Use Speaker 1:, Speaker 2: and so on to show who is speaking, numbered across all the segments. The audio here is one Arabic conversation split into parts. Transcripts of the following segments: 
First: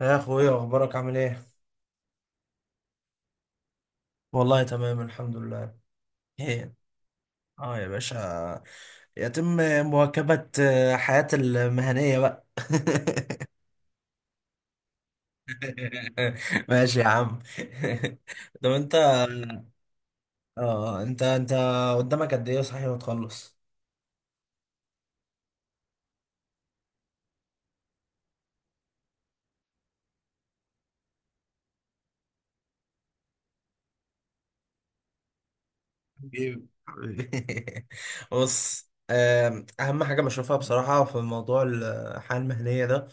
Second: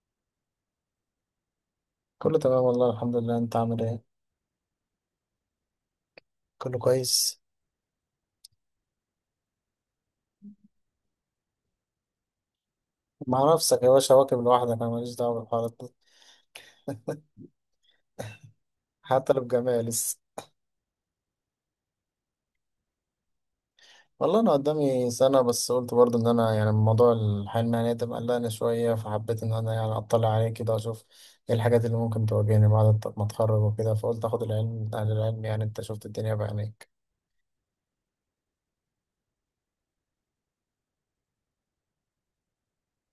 Speaker 1: يا اخويا، اخبارك عامل ايه؟
Speaker 2: كله تمام والله الحمد لله، انت عامل ايه؟
Speaker 1: والله تمام الحمد لله. ايه؟
Speaker 2: كله كويس.
Speaker 1: اه يا باشا، يتم مواكبة، حياتي المهنية بقى.
Speaker 2: مع نفسك يا باشا واكب لوحدك، انا ماليش دعوه بالحوارات دي.
Speaker 1: ماشي يا عم. طب انت،
Speaker 2: حتى لو بجامعة لسه.
Speaker 1: انت قدامك قد ايه صحيح وتخلص؟
Speaker 2: والله انا قدامي سنه، بس قلت برضه ان انا يعني موضوع الحياه المهنيه ده مقلقني شويه، فحبيت ان انا يعني اطلع عليه كده اشوف ايه الحاجات اللي ممكن تواجهني بعد ما اتخرج وكده، فقلت اخد العلم من اهل العلم. يعني انت شفت الدنيا
Speaker 1: حبيبي
Speaker 2: بعينيك.
Speaker 1: حبيبي. بص، اهم حاجة بشوفها بصراحة في موضوع الحياة المهنية ده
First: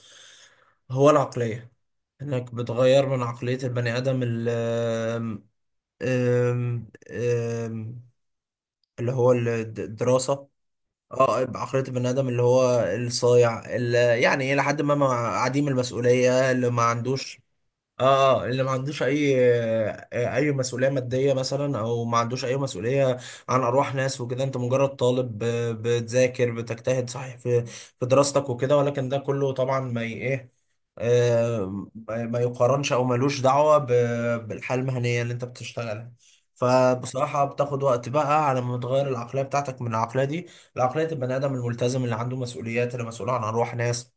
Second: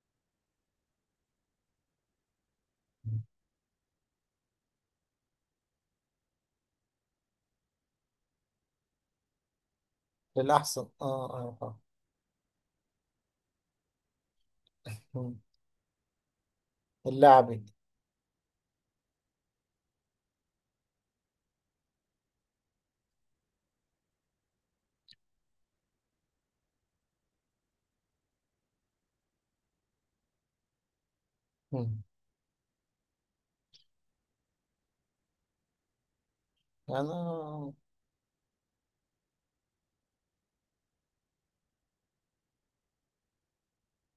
Speaker 1: هو العقلية. انك بتغير من عقلية البني ادم أم- أم، اللي هو الدراسة،
Speaker 2: للاحسن اه
Speaker 1: اه
Speaker 2: اه اه.
Speaker 1: بعقلية البني آدم اللي هو الصايع اللي يعني إلى حد ما
Speaker 2: مم.
Speaker 1: عديم المسؤولية،
Speaker 2: اللعبي.
Speaker 1: اه اللي ما عندوش اي، اي مسؤوليه ماديه مثلا، او ما عندوش اي مسؤوليه عن ارواح ناس وكده. انت مجرد طالب، بتذاكر بتجتهد صحيح في دراستك وكده، ولكن ده كله طبعا ما ي- ايه آه،
Speaker 2: مم.
Speaker 1: ما ما يقارنش او ملوش دعوه بالحياه المهنيه اللي انت بتشتغلها. فبصراحه
Speaker 2: انا.
Speaker 1: بتاخد وقت بقى على ما تغير العقليه بتاعتك من العقليه دي لعقليه البني ادم الملتزم، اللي عنده مسؤوليات، اللي مسؤول عن ارواح ناس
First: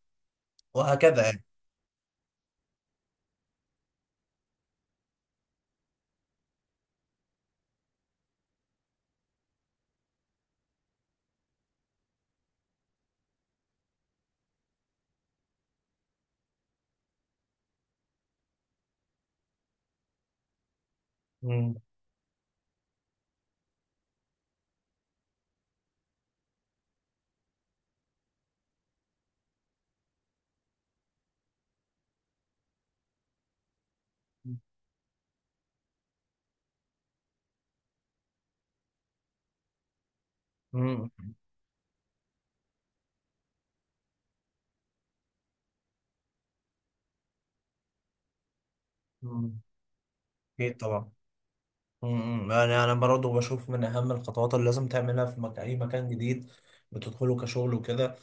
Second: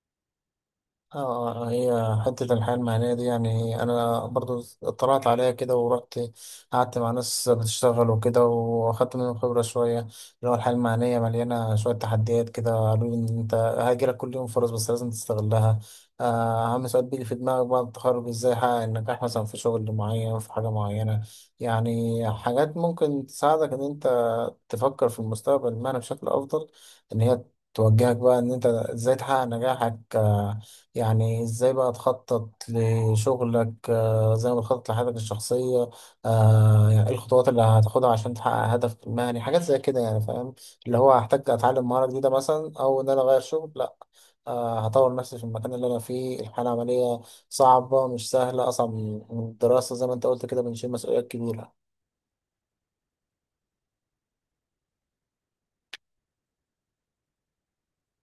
Speaker 1: وهكذا يعني.
Speaker 2: اه، هي حتة الحياة المهنية دي يعني أنا برضو اطلعت عليها كده ورحت قعدت مع ناس بتشتغل وكده، وأخدت منهم خبرة شوية. اللي هو الحياة المهنية مليانة شوية تحديات كده، قالوا لي إن أنت هيجيلك كل يوم فرص بس لازم تستغلها. أهم سؤال بيجي في دماغك بعد التخرج: إزاي أحقق النجاح مثلا في شغل معين، في حاجة معينة؟
Speaker 1: مم.
Speaker 2: يعني حاجات ممكن تساعدك إن أنت تفكر في المستقبل المهني بشكل أفضل، إن هي توجهك بقى إن أنت إزاي تحقق نجاحك. يعني ازاي بقى تخطط لشغلك زي ما تخطط لحياتك الشخصية. يعني ايه الخطوات اللي هتاخدها عشان تحقق هدفك المهني؟ حاجات زي كده يعني، فاهم؟ اللي
Speaker 1: مم.
Speaker 2: هو هحتاج اتعلم مهارة جديدة مثلا، او ان انا اغير شغل؟ لا، هطور نفسي في المكان اللي انا فيه. الحالة العملية صعبة، مش سهلة، اصعب من
Speaker 1: مم.
Speaker 2: الدراسة زي ما انت قلت كده،
Speaker 1: أكيد
Speaker 2: بنشيل
Speaker 1: طبعا.
Speaker 2: مسؤوليات كبيرة.
Speaker 1: يعني أنا برضه بشوف من أهم الخطوات اللي لازم تعملها في أي مكان جديد بتدخله كشغل وكده،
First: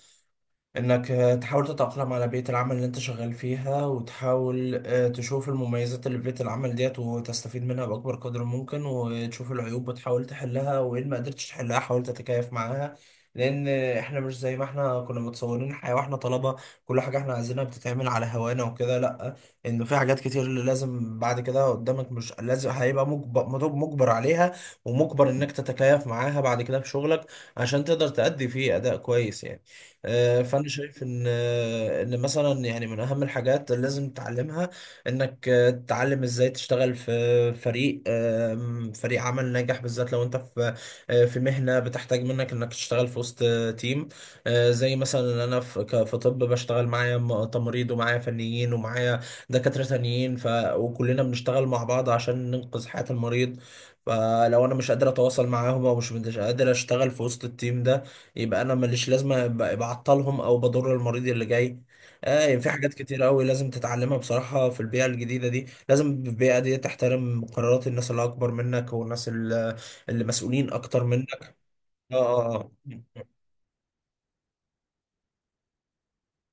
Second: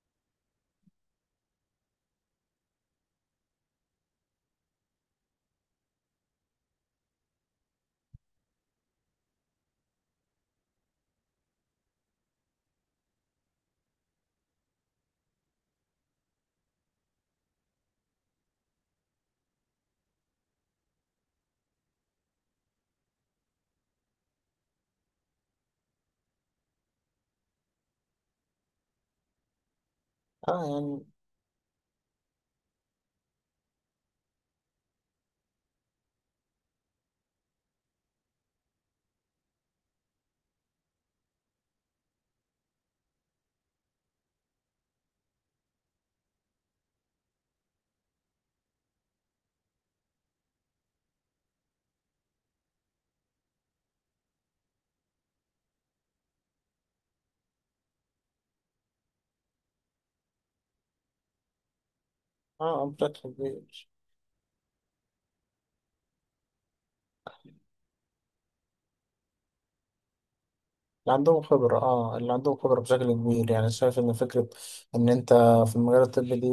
Speaker 1: انك تحاول تتأقلم على بيئة العمل اللي انت شغال فيها، وتحاول تشوف المميزات اللي في بيئة العمل ديت وتستفيد منها بأكبر قدر ممكن، وتشوف العيوب وتحاول تحلها، وإن ما قدرتش تحلها حاول تتكيف معاها. لأن احنا مش زي ما احنا كنا متصورين الحياة واحنا طلبة كل حاجة احنا عايزينها بتتعمل على هوانا وكده. لأ، إنه في حاجات كتير اللي لازم بعد كده قدامك، مش لازم هيبقى مجبر مجبر عليها، ومجبر إنك تتكيف معاها بعد كده في شغلك عشان تقدر تأدي فيه أداء كويس يعني.
Speaker 2: اه
Speaker 1: فانا شايف
Speaker 2: يعني.
Speaker 1: ان، ان مثلا يعني من اهم الحاجات اللي لازم تتعلمها انك تتعلم ازاي تشتغل في فريق، فريق عمل ناجح، بالذات لو انت في، في مهنه بتحتاج منك انك تشتغل في وسط، تيم. زي مثلا انا في في طب بشتغل معايا تمريض ومعايا فنيين ومعايا دكاتره تانيين وكلنا بنشتغل مع بعض عشان ننقذ حياه المريض. فلو انا مش قادر اتواصل معاهم، او مش قادر اشتغل في وسط التيم ده، يبقى انا ماليش لازمه، بعطلهم او بضر المريض اللي جاي. آه، يعني في
Speaker 2: اه
Speaker 1: حاجات
Speaker 2: بشكل
Speaker 1: كتير قوي لازم
Speaker 2: كبير.
Speaker 1: تتعلمها بصراحه في البيئه الجديده دي. لازم البيئه دي تحترم قرارات الناس اللي اكبر منك، والناس اللي مسؤولين اكتر
Speaker 2: اللي عندهم
Speaker 1: منك.
Speaker 2: خبرة،
Speaker 1: اه،
Speaker 2: اه اللي عندهم
Speaker 1: آه،
Speaker 2: خبرة بشكل
Speaker 1: آه.
Speaker 2: كبير. يعني شايف ان فكرة ان انت في المجال الطبي دي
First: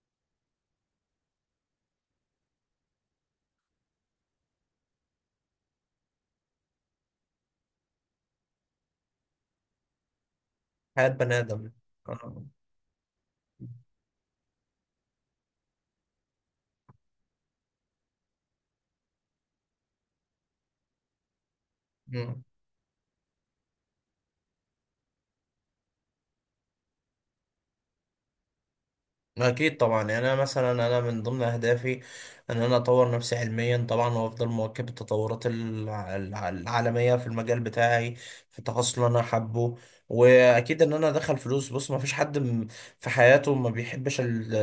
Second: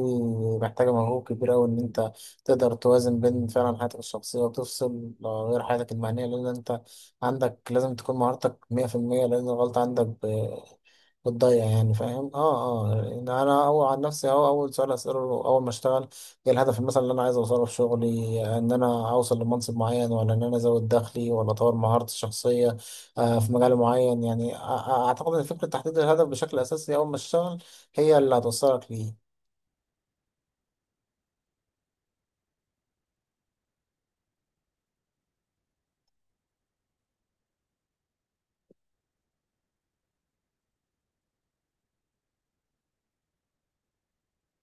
Speaker 2: محتاجة مجهود كبير اوي، ان انت تقدر توازن بين فعلا حياتك الشخصية، وتفصل غير حياتك المهنية، لان انت عندك لازم تكون مهارتك مية في المية، لان الغلطة عندك
Speaker 1: حياه بني
Speaker 2: بتضيع.
Speaker 1: ادم.
Speaker 2: يعني فاهم؟
Speaker 1: آه.
Speaker 2: اه اه. يعني انا اول عن نفسي اهو، اول سؤال اسأله اول ما اشتغل: ايه الهدف مثلا اللي انا عايز اوصله في شغلي؟ ان انا اوصل لمنصب معين، ولا ان انا ازود دخلي، ولا اطور مهارتي
Speaker 1: مم.
Speaker 2: الشخصية في مجال معين؟ يعني اعتقد ان فكره تحديد الهدف بشكل اساسي اول ما تشتغل هي اللي هتوصلك ليه.
Speaker 1: أكيد طبعا. يعني أنا مثلا، أنا من ضمن أهدافي إن أنا أطور نفسي علميا طبعا، وأفضل مواكب التطورات العالمية في المجال بتاعي، في التخصص اللي أنا حابه. وأكيد إن أنا أدخل فلوس. بص، ما فيش حد في حياته ما بيحبش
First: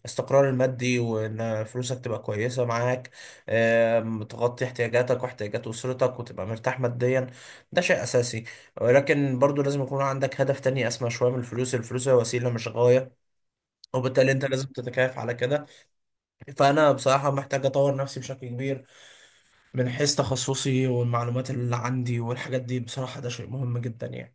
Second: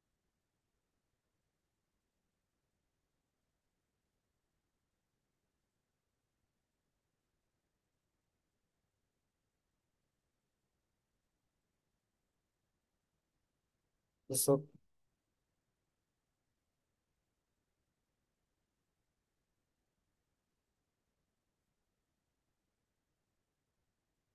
Speaker 1: الاستقرار المادي، وإن فلوسك تبقى كويسة معاك، تغطي احتياجاتك واحتياجات أسرتك وتبقى مرتاح ماديا. ده شيء أساسي. ولكن برضو لازم يكون عندك هدف تاني أسمى شوية من الفلوس. الفلوس هي وسيلة مش غاية، وبالتالي انت لازم
Speaker 2: بالظبط.
Speaker 1: تتكيف على كده. فانا بصراحه محتاج اطور نفسي بشكل كبير من حيث تخصصي والمعلومات اللي عندي والحاجات دي. بصراحه ده شيء مهم جدا يعني.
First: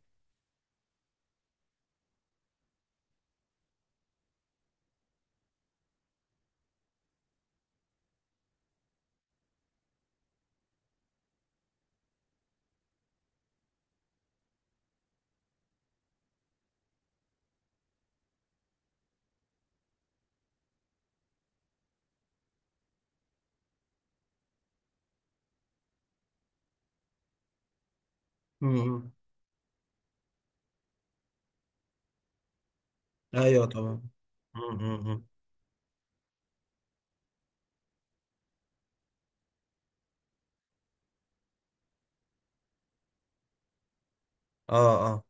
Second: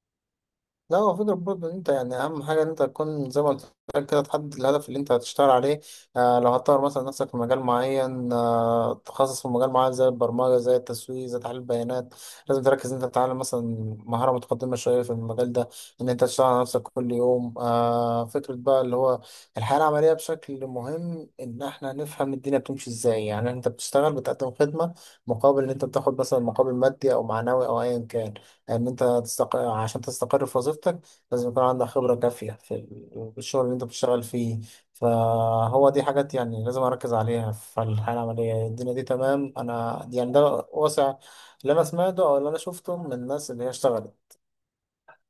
Speaker 2: لا، هو فكرة برضه إن أنت يعني أهم حاجة إن أنت تكون زي ما قلت لك كده، تحدد الهدف اللي أنت هتشتغل عليه. آه، لو هتطور مثلا نفسك في مجال معين، آه تخصص في مجال معين زي البرمجة، زي التسويق، زي تحليل البيانات، لازم تركز إن أنت تتعلم مثلا مهارة متقدمة شوية في المجال ده، إن أنت تشتغل على نفسك كل يوم. آه، فكرة بقى اللي هو الحياة العملية بشكل مهم إن إحنا نفهم الدنيا بتمشي إزاي. يعني أنت بتشتغل بتقدم خدمة مقابل إن أنت بتاخد مثلا مقابل مادي أو معنوي أو أيا كان.
Speaker 1: امم
Speaker 2: عشان تستقر في وظيفتك لازم يكون عندك خبرة كافية في في الشغل
Speaker 1: ايوه
Speaker 2: اللي انت
Speaker 1: طبعا.
Speaker 2: بتشتغل فيه.
Speaker 1: م.
Speaker 2: فهو دي حاجات يعني لازم اركز عليها في الحياة العملية. الدنيا دي تمام، انا يعني ده واسع اللي انا سمعته او اللي انا شفته من الناس اللي هي اشتغلت.
Speaker 1: اه، اه.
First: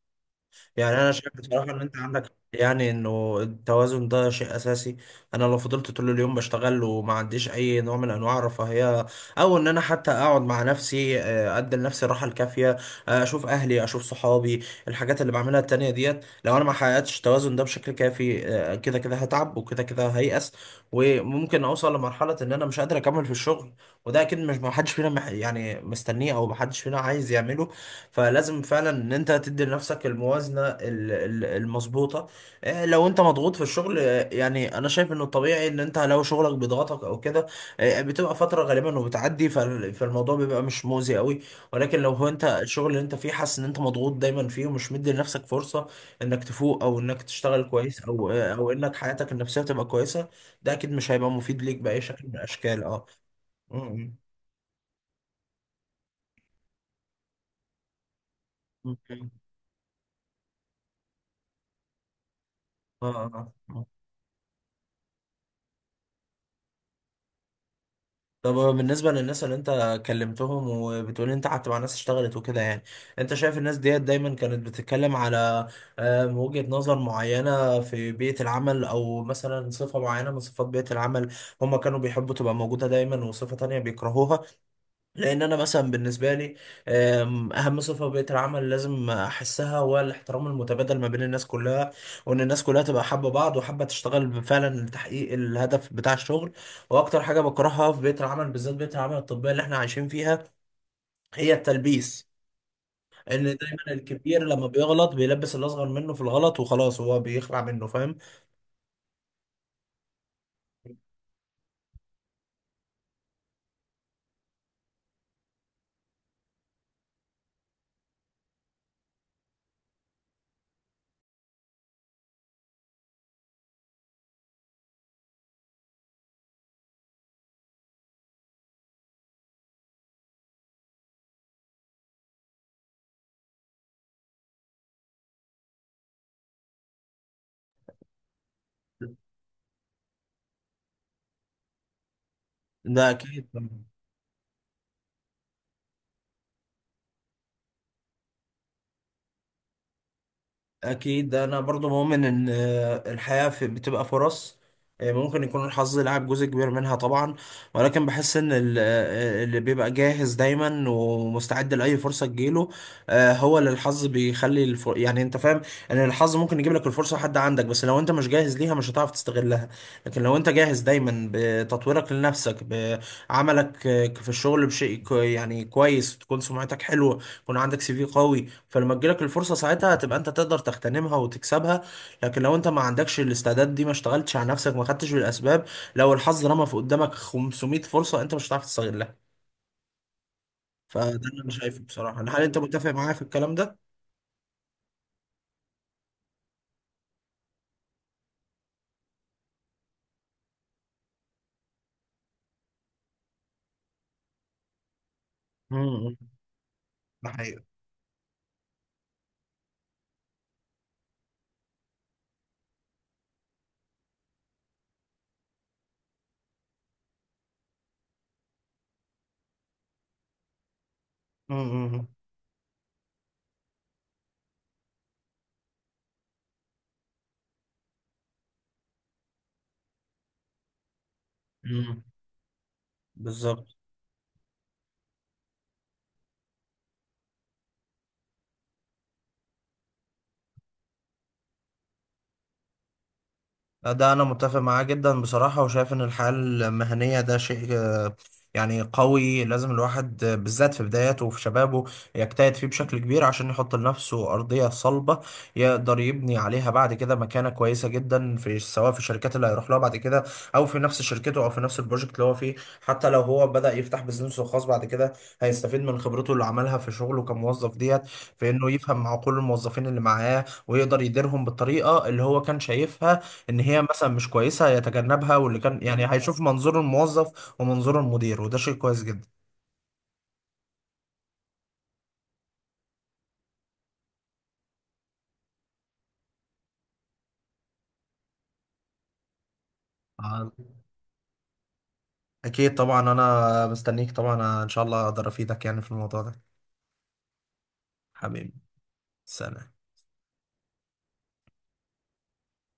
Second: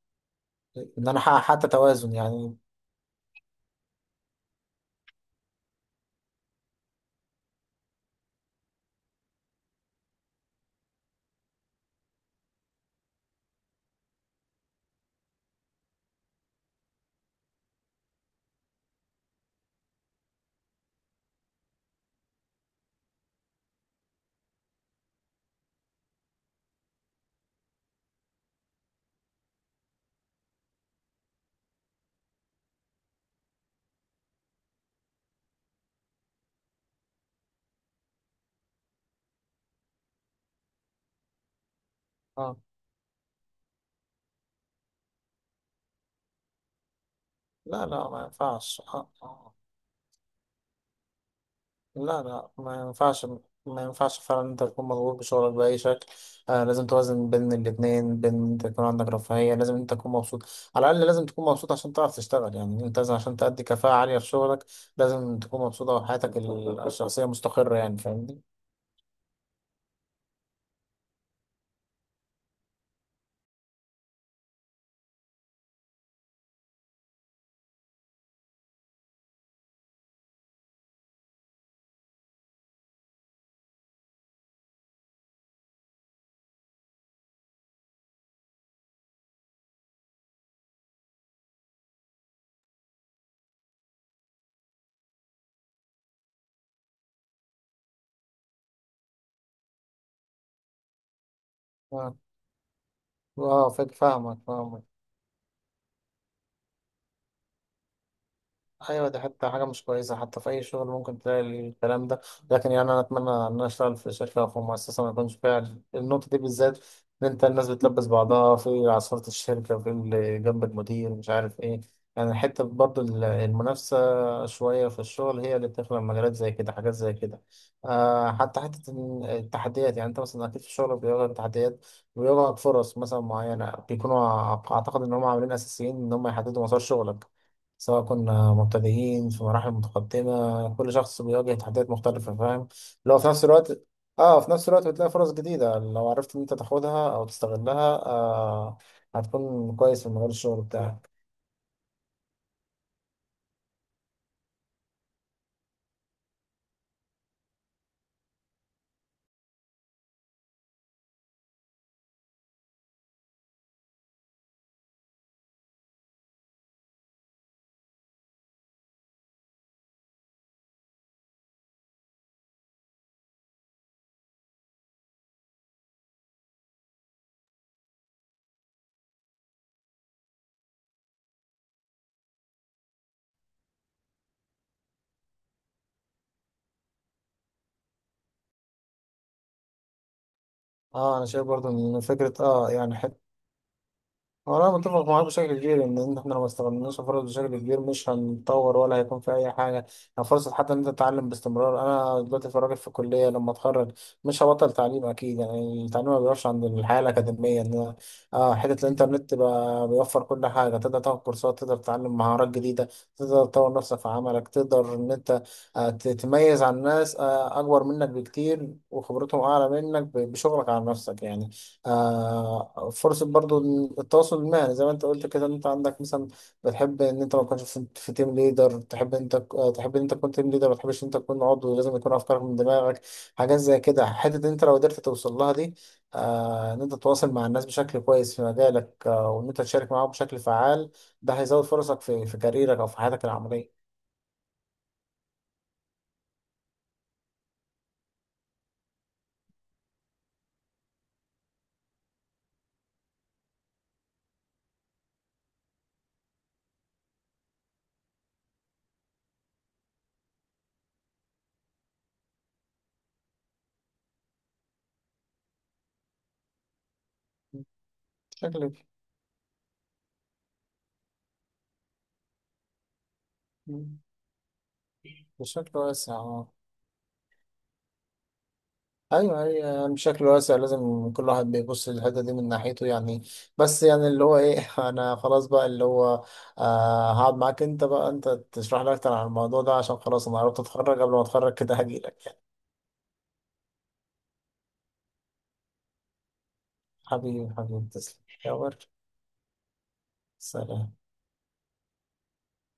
Speaker 1: يعني
Speaker 2: ان
Speaker 1: انا
Speaker 2: انا
Speaker 1: شايف
Speaker 2: احقق
Speaker 1: بصراحه
Speaker 2: حتى
Speaker 1: ان انت
Speaker 2: توازن
Speaker 1: عندك،
Speaker 2: يعني.
Speaker 1: يعني انه التوازن ده شيء اساسي. انا لو فضلت طول اليوم بشتغل وما عنديش اي نوع من انواع الرفاهيه، او ان انا حتى اقعد مع نفسي، ادي لنفسي الراحه الكافيه، اشوف اهلي اشوف صحابي الحاجات اللي بعملها التانية ديت، لو انا ما حققتش التوازن ده بشكل كافي، كده كده هتعب وكده كده هيأس، وممكن اوصل لمرحله ان انا مش قادر اكمل في الشغل. وده اكيد مش، ما حدش فينا يعني مستنيه، او ما حدش فينا عايز يعمله. فلازم فعلا ان انت تدي لنفسك الموازنه المظبوطه. لو انت مضغوط في الشغل، يعني انا شايف انه الطبيعي ان انت لو شغلك بيضغطك او كده، بتبقى فتره غالبا وبتعدي فالموضوع بيبقى مش مؤذي قوي. ولكن لو هو انت
Speaker 2: اه.
Speaker 1: الشغل اللي انت فيه حاسس ان انت مضغوط دايما فيه، ومش مدي لنفسك فرصه انك تفوق، او انك تشتغل
Speaker 2: لا
Speaker 1: كويس،
Speaker 2: لا، ما
Speaker 1: او او
Speaker 2: ينفعش.
Speaker 1: انك
Speaker 2: آه.
Speaker 1: حياتك
Speaker 2: آه.
Speaker 1: النفسيه تبقى كويسه، ده اكيد مش هيبقى مفيد ليك باي
Speaker 2: لا
Speaker 1: شكل من
Speaker 2: لا، ما
Speaker 1: الاشكال. اه.
Speaker 2: ينفعش.
Speaker 1: م-
Speaker 2: ما
Speaker 1: م-
Speaker 2: ينفعش فعلا إن انت تكون مضغوط بشغلك بأي شكل. آه لازم توازن بين الاتنين، بين انت يكون عندك
Speaker 1: م.
Speaker 2: رفاهية، لازم انت تكون مبسوط. على الأقل لازم تكون مبسوط عشان تعرف تشتغل. يعني انت
Speaker 1: اه،
Speaker 2: لازم عشان تأدي
Speaker 1: اه.
Speaker 2: كفاءة عالية في شغلك لازم تكون مبسوطة، وحياتك الشخصية مستقرة. يعني فاهمني؟
Speaker 1: طب بالنسبة للناس اللي انت كلمتهم، وبتقول انت قعدت مع ناس اشتغلت وكده، يعني انت شايف الناس ديت دايما كانت بتتكلم على، وجهة نظر معينة في بيئة العمل، او مثلا صفة معينة من صفات بيئة العمل هم كانوا بيحبوا تبقى موجودة دايما، وصفة تانية بيكرهوها؟ لان انا مثلا بالنسبه لي، اهم صفه في بيئه العمل لازم احسها هو الاحترام المتبادل ما بين الناس كلها، وان الناس كلها تبقى حابه بعض وحابه تشتغل فعلا لتحقيق الهدف بتاع الشغل. واكتر حاجه بكرهها في بيئه العمل، بالذات بيئه العمل الطبيه اللي احنا عايشين فيها، هي
Speaker 2: اه،
Speaker 1: التلبيس. ان
Speaker 2: آه،
Speaker 1: دايما
Speaker 2: فاهمك
Speaker 1: الكبير لما
Speaker 2: فاهمك.
Speaker 1: بيغلط بيلبس الاصغر منه في الغلط وخلاص هو بيخلع منه، فاهم؟
Speaker 2: ايوه، دي حتى حاجه مش كويسه حتى في اي شغل، ممكن تلاقي الكلام ده. لكن يعني انا اتمنى ان انا اشتغل في شركه او في مؤسسه ما يكونش فيها النقطه دي بالذات، ان انت الناس بتلبس بعضها في عصاره الشركه، في اللي جنب المدير مش عارف ايه. يعني حته برضو المنافسه شويه في الشغل هي اللي بتخلق مجالات زي كده، حاجات زي كده. آه، حتى حته إن التحديات، يعني انت مثلا اكيد في الشغل بيواجهك تحديات، بيواجهك فرص مثلا معينه، بيكونوا اعتقد ان هم عاملين اساسيين ان هم يحددوا مسار شغلك. سواء كنا مبتدئين في مراحل متقدمة، كل شخص بيواجه تحديات مختلفة، فاهم؟
Speaker 1: ده
Speaker 2: لو في نفس
Speaker 1: اكيد.
Speaker 2: الوقت، اه في نفس الوقت بتلاقي فرص جديدة، لو عرفت ان انت تاخدها او تستغلها آه، هتكون كويس في مجال الشغل بتاعك.
Speaker 1: اكيد انا برضو مؤمن ان، الحياة في بتبقى فرص. ممكن يكون الحظ لعب جزء كبير منها طبعا، ولكن بحس ان اللي بيبقى جاهز دايما ومستعد لاي فرصة تجيله، هو اللي الحظ بيخلي يعني انت فاهم. ان الحظ ممكن يجيب لك الفرصة حد عندك، بس لو انت مش جاهز ليها مش هتعرف تستغلها. لكن لو انت جاهز دايما بتطويرك لنفسك، بعملك، في الشغل بشيء يعني كويس، تكون سمعتك حلوة، يكون عندك سي في قوي، فلما تجيلك الفرصة ساعتها هتبقى انت تقدر تغتنمها وتكسبها. لكن لو انت ما عندكش الاستعداد دي، ما اشتغلتش على نفسك، ما خدتش بالاسباب، لو الحظ رمى في قدامك 500 فرصة انت مش هتعرف تستغلها. فده
Speaker 2: اه انا
Speaker 1: اللي
Speaker 2: شايف
Speaker 1: انا
Speaker 2: برضو
Speaker 1: شايفه
Speaker 2: ان
Speaker 1: بصراحة.
Speaker 2: فكرة
Speaker 1: هل انت
Speaker 2: اه
Speaker 1: متفق
Speaker 2: يعني،
Speaker 1: معايا في الكلام ده؟
Speaker 2: هو أنا متفق معاك بشكل كبير إن إحنا لو ما استغلناش الفرص بشكل كبير مش هنتطور، ولا هيكون في أي حاجة. يعني فرصة حتى إن أنت تتعلم باستمرار. أنا دلوقتي في راجل في الكلية، لما أتخرج مش هبطل تعليم أكيد. يعني التعليم
Speaker 1: امم.
Speaker 2: ما بيقفش عند الحياة
Speaker 1: ده
Speaker 2: الأكاديمية،
Speaker 1: حقيقة.
Speaker 2: إن آه، حتة الإنترنت بقى بيوفر كل حاجة، تقدر تاخد كورسات، تقدر تتعلم مهارات جديدة، تقدر تطور نفسك في عملك، تقدر إن أنت تتميز عن ناس أكبر منك بكتير وخبرتهم أعلى منك بشغلك على نفسك يعني.
Speaker 1: امم.
Speaker 2: آه، فرصة برضو التواصل المهني زي ما انت قلت كده، ان انت عندك مثلا بتحب ان انت ما تكونش في تيم ليدر، تحب ان انت آه، تحب ان انت تكون تيم ليدر، ما تحبش ان انت تكون عضو، لازم يكون افكارك من دماغك، حاجات
Speaker 1: بالظبط.
Speaker 2: زي كده. حتة ان انت لو قدرت توصل لها دي، آه، ان انت تتواصل مع الناس بشكل كويس في مجالك، آه، وان انت تشارك معاهم بشكل فعال، ده هيزود فرصك في كاريرك او في حياتك العملية.
Speaker 1: ده أنا متفق معاه جدا بصراحة، وشايف إن الحياة المهنية ده شيء، يعني قوي لازم الواحد، بالذات في بداياته وفي شبابه يجتهد فيه بشكل كبير عشان يحط لنفسه أرضية صلبة يقدر يبني عليها بعد كده مكانة كويسة جدا، في سواء في الشركات اللي هيروح لها بعد كده، أو في نفس شركته، أو في نفس البروجكت اللي هو فيه. حتى لو هو بدأ يفتح بزنسه الخاص بعد كده، هيستفيد من خبرته اللي عملها في شغله كموظف ديت، في إنه
Speaker 2: بشكل
Speaker 1: يفهم مع كل الموظفين اللي معاه ويقدر يديرهم بالطريقة اللي هو كان شايفها ان هي مثلا مش كويسه هيتجنبها، واللي
Speaker 2: بشكل
Speaker 1: كان يعني
Speaker 2: واسع.
Speaker 1: هيشوف
Speaker 2: آه.
Speaker 1: منظور الموظف ومنظور المدير، وده شيء كويس جدا.
Speaker 2: ايوه هي يعني بشكل واسع، لازم كل واحد بيبص للحته دي من ناحيته يعني. بس يعني اللي هو ايه انا خلاص بقى اللي هو آه، هقعد معاك انت بقى، انت تشرح لي اكتر عن الموضوع ده، عشان خلاص انا
Speaker 1: آه،
Speaker 2: قربت اتخرج. قبل ما اتخرج كده هجيلك.
Speaker 1: اكيد طبعا، انا مستنيك طبعا، ان شاء الله اقدر افيدك يعني في الموضوع ده.
Speaker 2: حبيبي حبيبي، تسلم يا
Speaker 1: حبيبي.
Speaker 2: ورد.
Speaker 1: سلام.
Speaker 2: سلام.